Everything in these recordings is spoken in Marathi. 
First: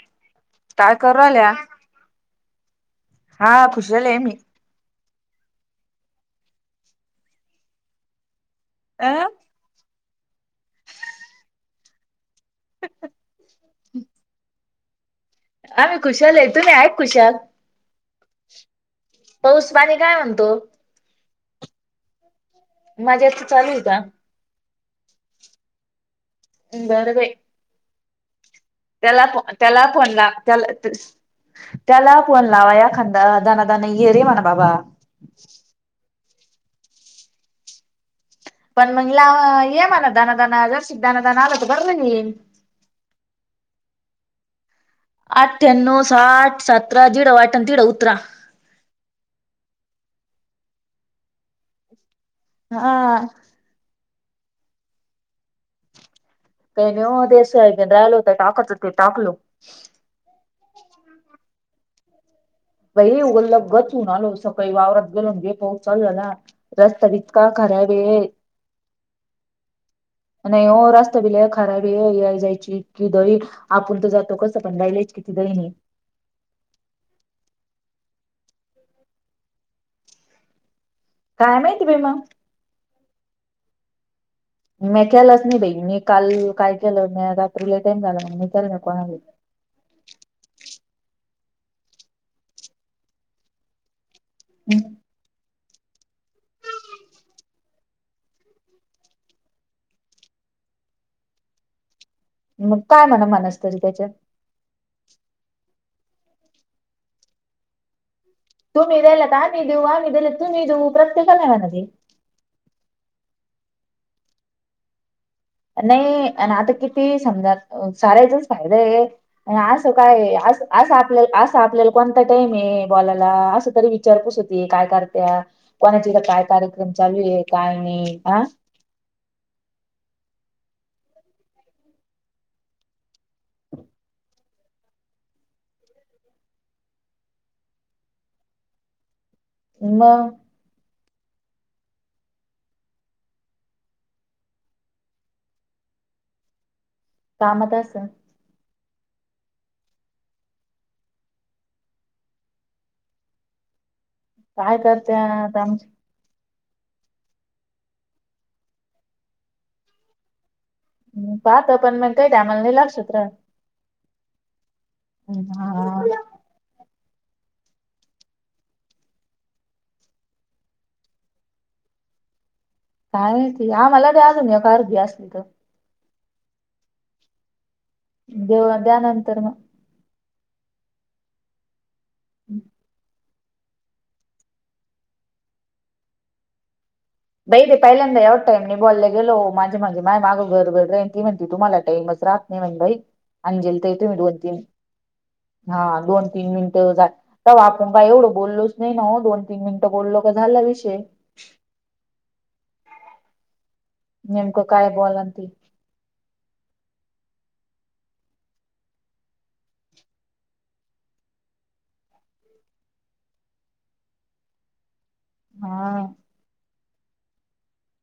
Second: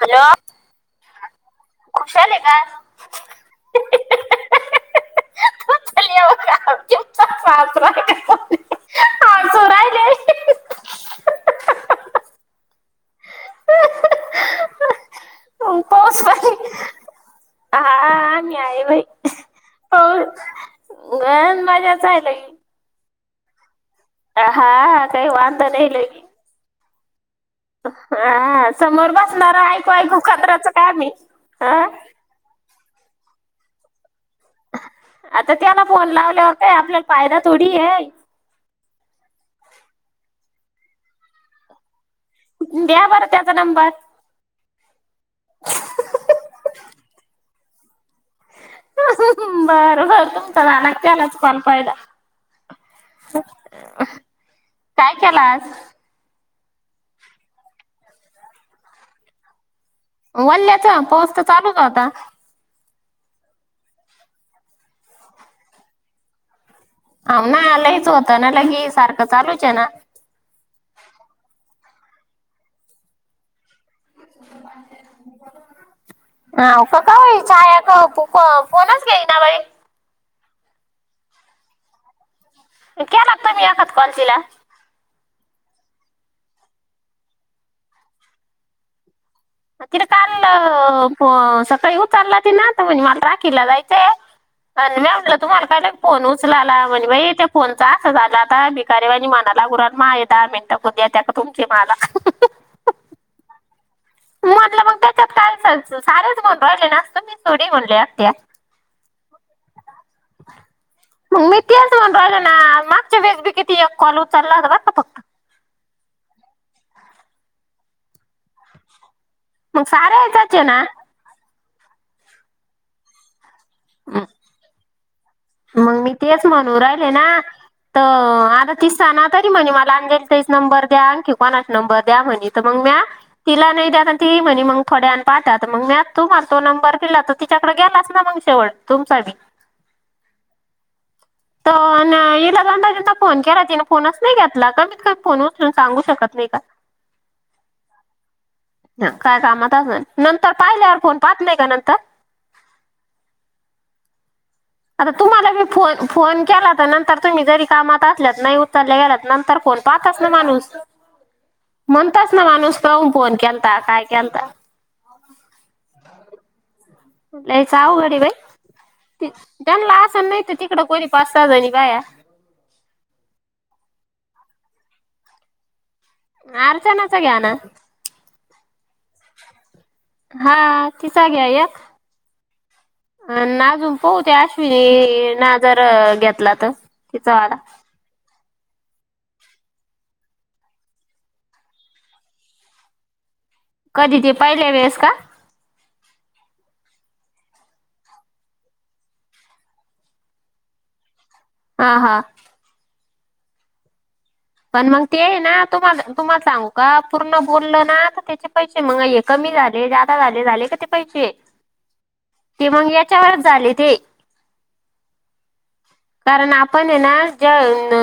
हॅलो. काय करू राहिल्या खुशल आहे का? हा खुशल आहे मी. [unintelligible] अ हसू राहिले हम्. [inaudible] तुम्ही आहेत खुशाल ह मी आहे बाई पाऊस पाणी हो काय म्हणतो खरं मजाच आहे लई. माझ्या [unintelligible] हाा काही वाांंद नाही लग बर बाई हा. समोर त्याला प बसणार त्याला ऐकू फोन ऐकू ला कचराचं त्याला काम आहे हा त्याला फोन लावा या खा [unintelligible] आता त्याला फोन लावल्यावर आपल्याला फायदा थोडी आहे. पण म्हणला ये मना दानदान जस्तिक दानदान आलत बर द्या बरं त्याचा नंबर. आट्यानऊ साठ सतरा झिरो आठ तीडओ उत्तरा. बरं बर तुमचागते आलाच पाल फायदा हा. काय केलास? काही नाहीव देशब राहिल होत टाकात ते टाकलो. वल्ल्याचा पाऊस तर चालूच होता. भई गल्लब गचून आलो सकाळी वावरात गेलोन जे पाऊस चालू झाला. रस्ता बी ह इतका ना खराब आलाहीच आहे होतं ना लगी सारखं चालूच आहे ना. नाही हो रस्ता बि लई खराब आहे. याय जायची की दरी आपण तो जातो कसं पण बाई लेज किती दैनी? हो फो फोनच गेई ना बाई. काय माहिती बाई मग. केला का तुमी आता कॉल तिला? मी केलाच नाही बाई मी काल काय केलं म्या रात्री लय टाईम झालं म्हणून मी केलं नाही कोणा तिन काल फो सकाळी उचलला तिन तर म्हने मला राखीला जायचंय. अन म्या म्हणल तुमाला फोन उचलाला म्हणे बाई त्या फोनचा असं झाला आता भिकारीबानी मनाला गुरात मा यता [unintelligible] तुमची माला मग काय म्हणा मानस तरी त्याच्यात. म्हटलं मग त्याच्यात काय लत सारेचण राहिले नसतो मी सडी म्हणले अत्या. तुम्ही दिले तर आम्ही देऊ आम्ही दिले तर तुम्ही देऊ मग प्रत्येकाला हाय मी म्हण ती तेच म्हणून राहिले ना मागच्या एक कॉल उचलला होता बरं का फक्त. नाही अन आता किती ही समजा साऱ्याचाच फायदा आहे. आणि मग असं सारे काय यायचाच आहे असं ना असं आपल्या असं आपल्याला कोणता टाईम आहे बॉलायला असं तरी म- विचारपूस होती काय करत्या? मग कोणाची मी इथं काय तेच म्हणून कार्यक्रम राहिले चालू ना आहे काय तर नाही हा आता तिसता ना तरी म्हणे मला अंज नंबर द्या आणखी कोणाचा नंबर द्या म्हणे तर मग म्या तिला नाही द्या तर तीही म्हणे मग थोड पाठत मग म्या तुम्हाला तो नंबर दिला तर तिच्याकडे गेलाच ना मग शेवट तुमचाबी. मंग. [inaudible] तं न हिला दोनदा तीनदा फोन केला तिने फोनच नाही घेतला क मी फोनून सांगू शकत नाही का [inaudible] कामात असन. ह काय कामात असन नंतर पाहिल्यावर फोण पाहत नाही का नंतर? [inaudible] काय आता तुम्हाला करत्यात बी आमची फोन फोन केला तर नंतर तुम्ही जरी कामात असल्यात नाही उतरल्या गेलात नंतर फोन पाहताच ना माणूस. पाहत पण मग काही म्हणताच ना टायमाला नाही माणूस पाहून लक्षात फोन केलता काय केलता? हम्म हा. आऊगडी बाई. त्यांला आं नाहीत तिकडं कोणी पाच सहा जणी पाया. काय माहिती आमाला द्या अजून या का अर्दी असली तर? अर्चनाचा घ्या ना. देव द्यानंतर मग. हा ति जाग्या या हम्म. अ नाजून पहते अश्विनी नाजर घेतला तर? तिचा वाला बैरे पहिल्यांदा यवट टाईम ला गेलो माझे माणजे माय मागं घरबर राेन ती म्हणती तुम्हाला टामच राहत नाही म्हण बाई अंजली ताई तुम्ही कधी ते दोन-तीन पहिल्या वेळेस का हा दोन तीन मिनिटव आपण का एवढं बोललोच नाही ना दोन तीन मिनिटं बोललो का झाला विषय. आहा. नेमकं पण काय मग ते बोलान आहे ना तुम्हा तुम्हाला सांगू का पूर्ण बोललं ना तर त्याचे पैसे मग हे कमी झाले, जादा झाले झाले क ते पैसे ते मंग याच्यावरच झाले ते. हा कारण आपण आहे ना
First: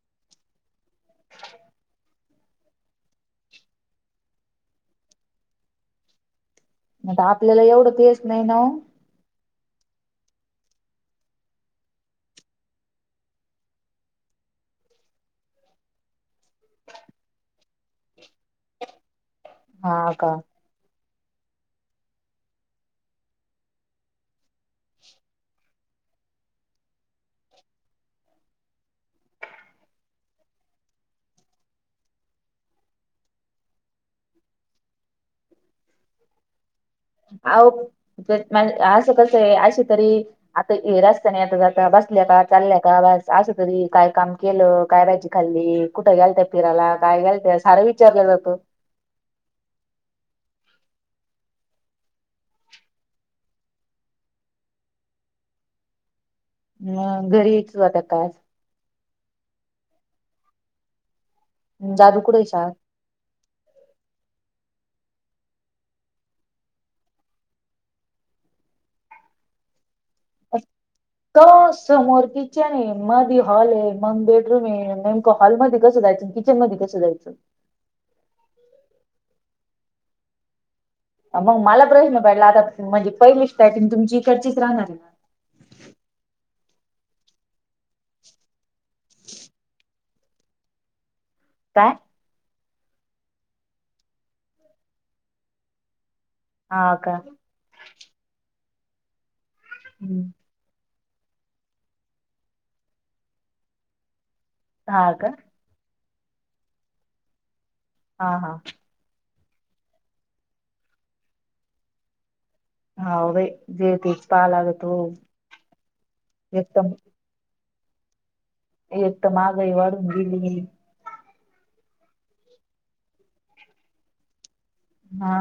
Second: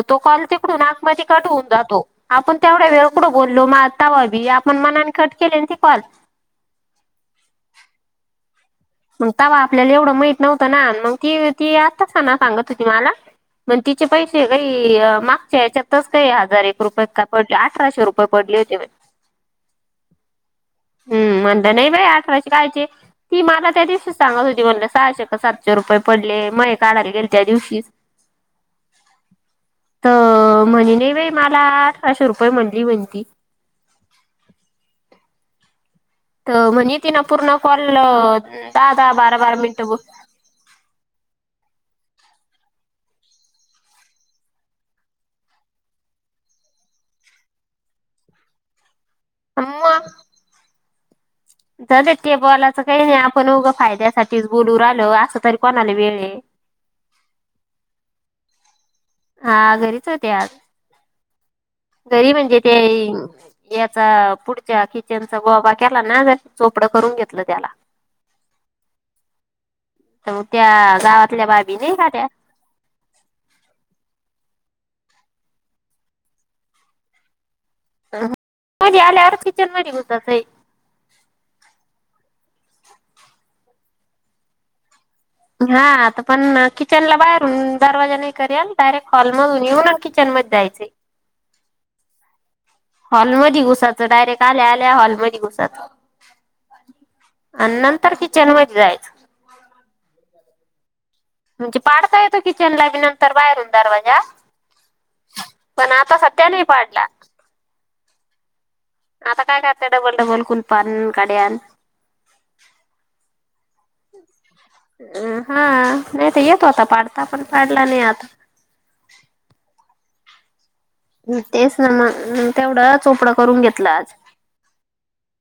तो कॉल तिकडून आत मध्ये कट होऊन जातो आपण तेवढ्या वेळ कुठ बोललो मग आता तवा बी आपण मनाने खट केले न ते कॉल. आता आपल्याला एवढ तर येस नाही ना ओ. मग तवा आपल्याला एवढं माहित नव्हतं ना मग ती ती आत्ताच ना सांग होती मला. मग तिचे पैसे काही मागच्या याच्यातच काही हजार एक रुपये का पड अठराशे रुपये पड तेव हा का हम् म्हणता नाही बाई अठराश काायचे ती मलाा त्या दिवशी सांगत होती म्हणलं सहाशे का सातशे रुपये पडले मग काढायला गेले त्या दिवशीस [unintelligible] तर म्हणे नाही बाई मला अशीे रुपये म्हणली म्हण तती [unintelligible] तर म्हणजे अह दहा असं कस बारा आहे बारा अशी मिनिटं ब तरी आता हे रस्ता नाही आता जात बसल्या का चालल्या का बस असं तरी काय काम केलं काय पाहिजी खाल्ली कुठं गल त्या फिरायला काय घल सारं विचारलं जातं आमा ज ते बॉलाचं काही नाही आपण उगं फायद्यासाठीच बोलू आलो असं तरी कोणाला वेळ अ घरी यायचता काज हा घरीच होते्या दादू घरी कुठे म्हणजे शाळेत ते याचा पुढ किचनचा गबा केला ना जर चोपडं करून घेतलं त्याला [unintelligible] मग त्या त गावातल्या बाबी नाही का समोर त्या किचन आहे मध हॉल आहे मग बेडरूम आहे नेमकं हॉलमध्येध्ये कसं जायचं किचन मध्ये कसं जायचं आले आर किचन म गतय मग मला प्रश्न पडला आता म्हणजे पहिलीच्टायट तुमची इकडचीच राहणार आहे ना हा आता पण किचनला बाहेरून दरवाजा नाही कर याल डायरेक्ट हॉलमधून येऊन किचन जायचे काय हॉलमध्ये घुसायचं डायरेक्ट आल्या आल्या हॉलमध्ये घुसायचं हा का आणि नंतर ति जनम जायच हम्म म्हणजे पाडता येतो किचन ला बी नंतर बाहेरून दरवाजा ह आता सत्या नाही पाडला हा हा आता काय करत डबल डबल कुलपण काड्या हा जे तच अम हा नाही तर येतो आता एकदम पाडता पण पाडला नाही आता ह ग गली तेच ना मग म तेवढं चोपडं करून घेतलं आज हा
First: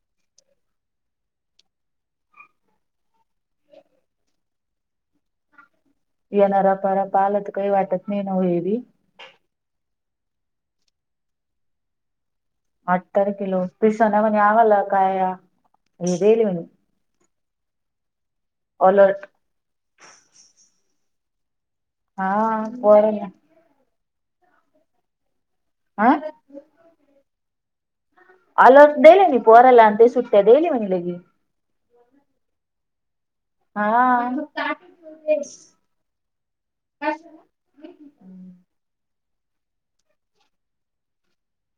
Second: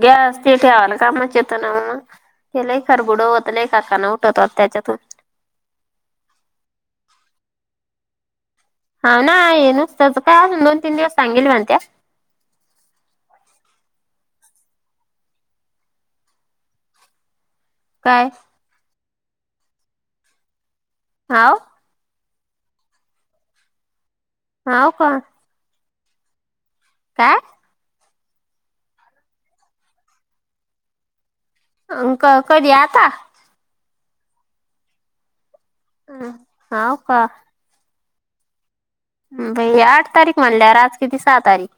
ग्या अस ते तेे आवाला कामचेेतो नाव हे लेख बुडवत लेखाखाना उठत हो त्याच्यातून येणार पार प आला तर काही वाटत नाही न ये हा ना ये नसतच काय अजून दोन तीन दिवस सांगेल म्हणत्या अठतर किलो पिसाना म्हणे आवाला काय हे देली म्हणे काय अलट हा हा को ना हाव का आा काय आलो दले म परला अंत सु्ट्याय देईलली मणी लग अं क कधी आता हा कास हम हाव का बै आठ तारीख म्हणल्या आज कितीस सहा तारीख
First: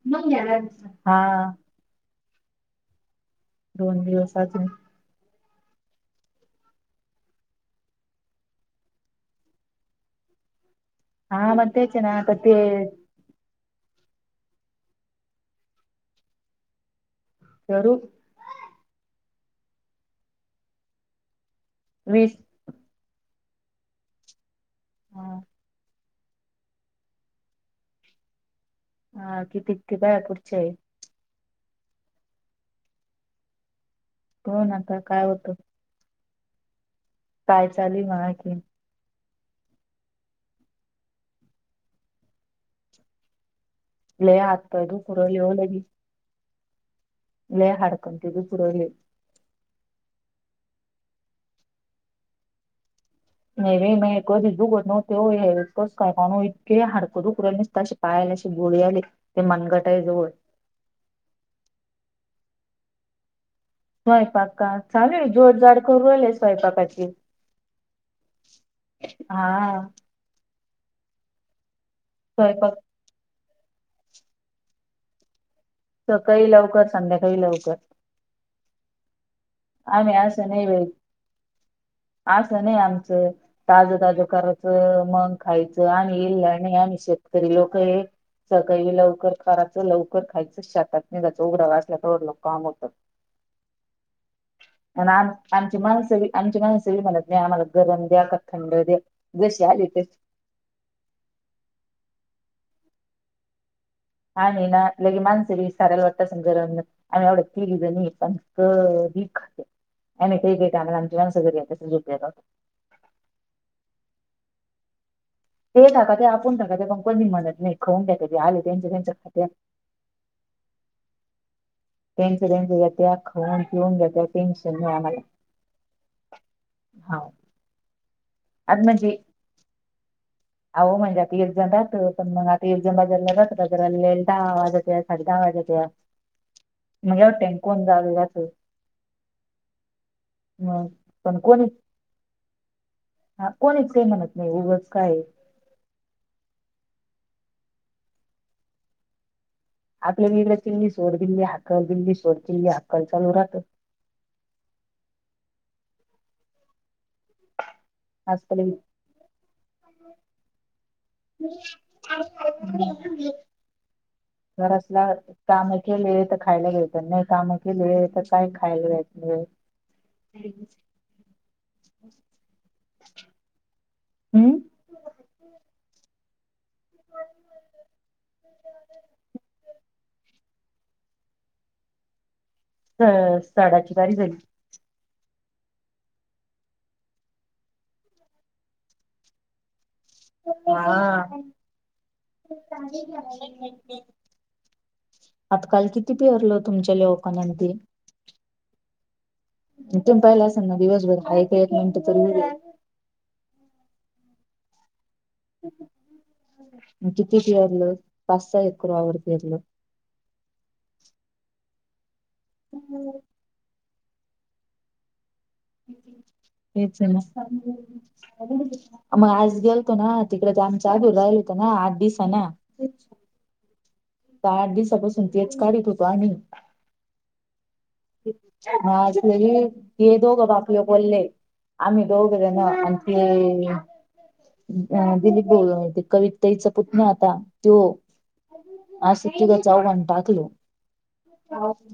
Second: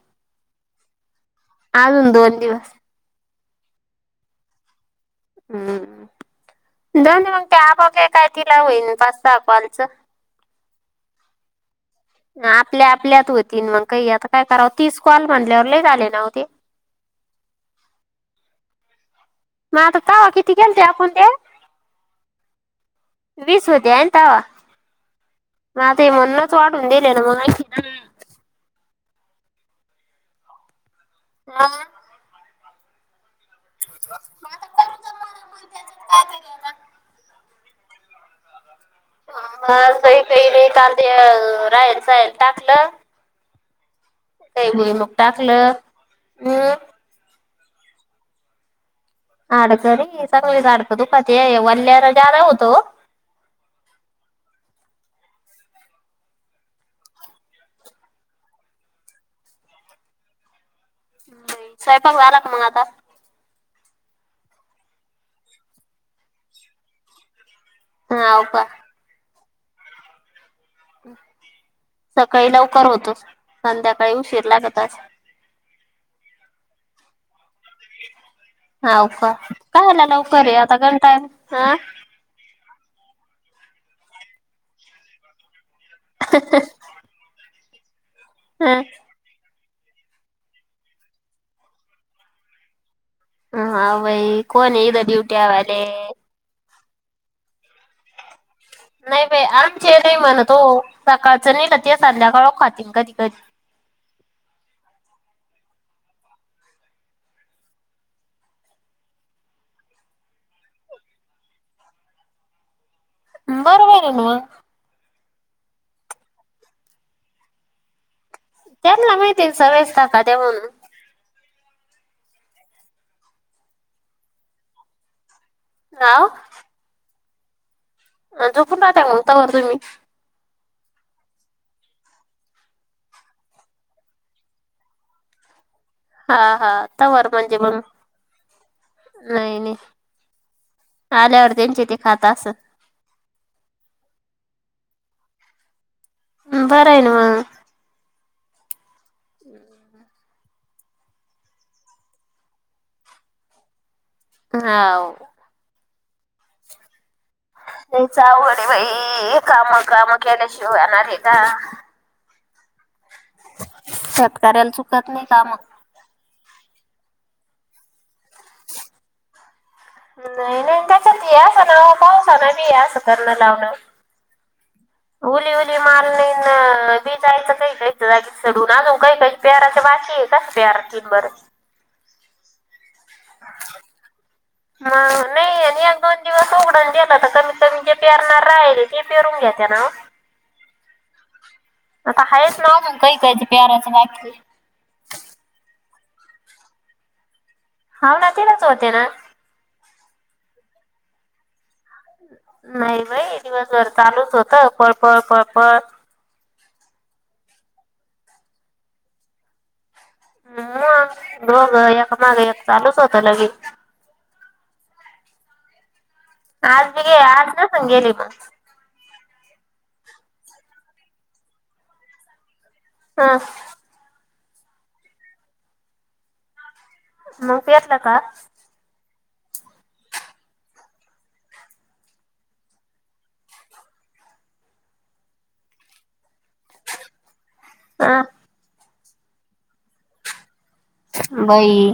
हा अजून दोन दिवस दोन दिवसात हम्म दोन मग त्या आपग काय तिला होईन पाच स अलचं हा म आपल्या आपल्यात होत तन मग काही आता काय करावं तीस कॉल म्हणल्यावर ल आले ना हो ते यारू म तवा किती केलते आपण ते वीस वीस होत्यान तवा हा आ ते म्हणूनच वाटून दिले ना मग हा किती कती बया पचे हाय मा कोण आता काय होत काचा केवचा काय चाल म आणखीन ई काही नाही का ते राहील जायल टाकलं लय हात काही पाय बई मग दुखू राहिले ओ टाकलं लगी हम् लय हडकन ते दुखु रायले अडचरी चगलीचडकं दुपात वल्ल्यारा जादा होतो नय रे मये कधीच दुकत नवते ओ हे कस काय कोणो इतके हडक दुकु रायले नुसते कशे पाय कशे गोळे यालेत ते मनगटा जवळ बाई सयपाक झाला का मग आता स्वयपाका चालूय जोड जाड करू आले स्वयंपाकाची हाव का हा सकाळी स्वयंपाक लवकर होतो संध्याकाळी उशीर लागत असल सकाळी लवकर संध्याकाळीही लवकर हाव का कायला आम्ही असं लवकराय नाही बाई आताण टयम हा असं नाही आमचं ताजं ताजं करायचं मग खायचं आणि इल नाही आम्ही शेतकरी लोक हे हा सकाळी लवकर कायचं लवकर खायचं शेतात निगाच उघडावा असल्या तवरल काम होतं ह हा भाई कोणे हित ड्युटी आवालेे तुमी मला न्या ना गरम द्या का थंड द्या नाही बाय जशी आली आमचे हे तशी नाय म्हणत ओ सकाळचं नय का ते संध्याकाळ पाती ना कधी कधी आणि ना लगे माणसं ब सारायला गरम आणि आम्ही तिगी जणी पण क ते आमला आमची माणस जरी येतात बरोबरे ना म ते टाका ते आपण टाका ते पण कोणी मणत नाइ खऊन त्यांना माहितीये सगळेच टाकते म्हणून तेंच तेंच येत्या खाऊन पिऊन घेत्या टेन्शन नाही आम्हाला हा हा अ झोपून आज राहता म्हणजे का तोवर तुम्ही अहो म्हणजे आता इर्जा जात पण मग आता इर्जण बाजारला जात बाजारले दहा वाज साडे दहा वाज हा हा मजे तवर वाटते म्हणजे मग कोण जावेत असं नाही नाही हम पण आल्यावर कोणी त्यांचे ते खात असं हा कोणीच ते म्हणत नाही उगच काय बरंय न म हम् आपलं इडं किल्ली सोड दिल्ली हाकल दिल्ली सोडचिल्ली हाक्कल चालू राहतं हाव नाहीच आवड आहे आजकाल बाई कामं कामं केल्या शिव येणार आहे का ह शेतकऱ्याला घरसला चुकत नाही काम कामं केले तर खायला येइल नाही कामं केले तर काय खायला घ्यायचं नाही नाही त्याच्यात यास ना पाऊसा ना मी यास कर्ण लावणं हम्म उली उली माल नाही मी जायचं काही काहीच जागीच सडून आण काही काही पेराचं बाकी आहे का पेरती बरं अ साडाची वारी झाली मग नाही आणि एक दोन दिवस उघडून गेलं तर कमीत कमी जे पेरणार राहिले ते पेरून घेता ना हा आता हायच ना अजून काय काय प्याराचं बाकी आता काल किती पेरलं तुमच्या लोकांनी ते हा ना तिलाच होते ना तुम पाहिला असल ना दिवसभर मिनिट तरी उभे. नाही बाई दिवसभर चालूच होतं पळपळ पळपळ किती पेरलं पाच सहा एकर वावर पेरलं [unintelligible] आज तेच बी आहे गे ना आज नसून गेली मग मग आज गेलतो ना तिकडे तर आमच्या आजोळ राहिलं होतं ना आठ दिवसांनं हं, तर आठ दिवसापासून तेच काढित होतो आम्ही मग पेरलं का हा स् नाही हे दोघं बाप लेकं बोलले आम्ही दोघं जणं ना आणखी दिलीप बोललो कवि तच पुतन्या आता तो हं, आ तुला जावण टाकलो बाई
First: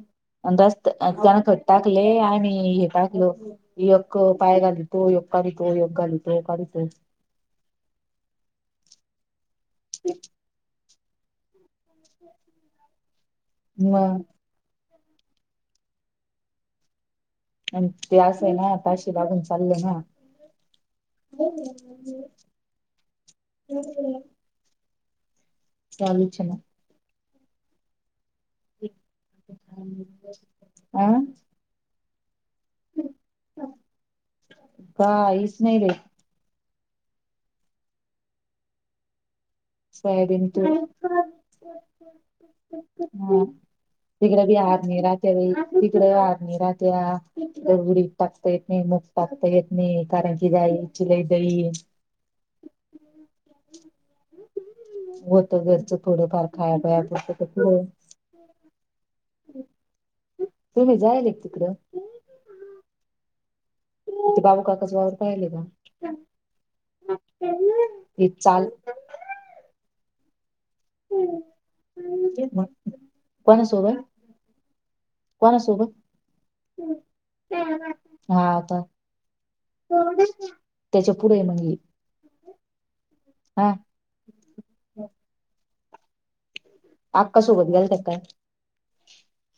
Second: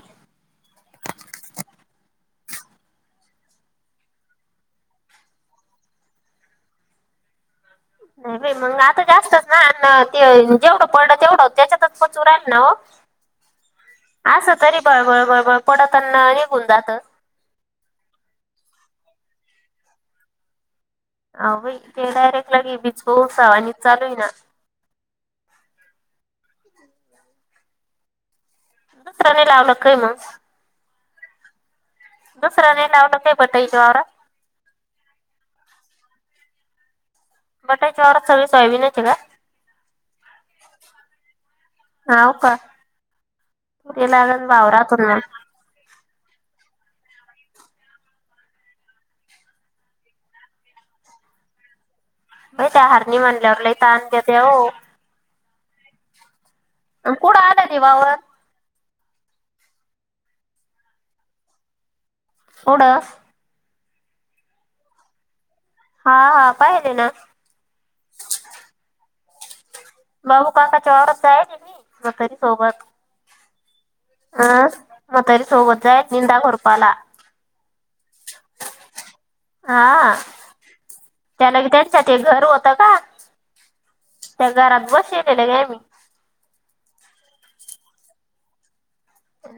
अंदाज त्याना खट्टाकले आणि हे टाकलं एक पाय घालितो एका काडितो एक घालितो काढितो नाही मंग आता जास्तच ना ते जेवढं पडलं तेवढं त्याच्या मी चुराल मग नवं असं तरी बरं बरं बरं बर पडताना निघून जातं आणि ते असय ना ताशी लागून चालल ना अव इथे डायरेक्ट लागे भिज पावसावाणि चालूच आहे ना चालूछ ना दुसर्याने लावलं काय मग अं काहीच नाही रे [unintelligible] बटाची वर स सय विनाते का सोयाबीन तेल ह हाव का ते लागल तिकडे बी हारणी वावरातून मग. राहते बा तिकडे हारणी राह त्या उडीद टाकता येत नाही मुग टाकता येत नाही कारण कि गाईची लय बाई त्या हरणी म्हणल्यावर लई [unintelligible] होतं घरचं थोडंफार खाया प्या अन पुरतं कुठं आलं ते तर वावर तुम्ही जायले क तिकडं थोड. [unintelligible] हा हा पाहिले ना. हे चाल मग [unintelligible] कोणासोबत कोणासोबत [unintelligible] हा आता. हा त्याच्या पुढे मग त्याला हे त्यांच्या घर होतं का? हा [unintelligible] आक्कासोबत गेलत्या काय?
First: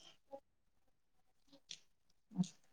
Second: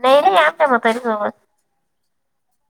नाहीय नाही आमच्या म्हातारी सोबत. [unintelligible]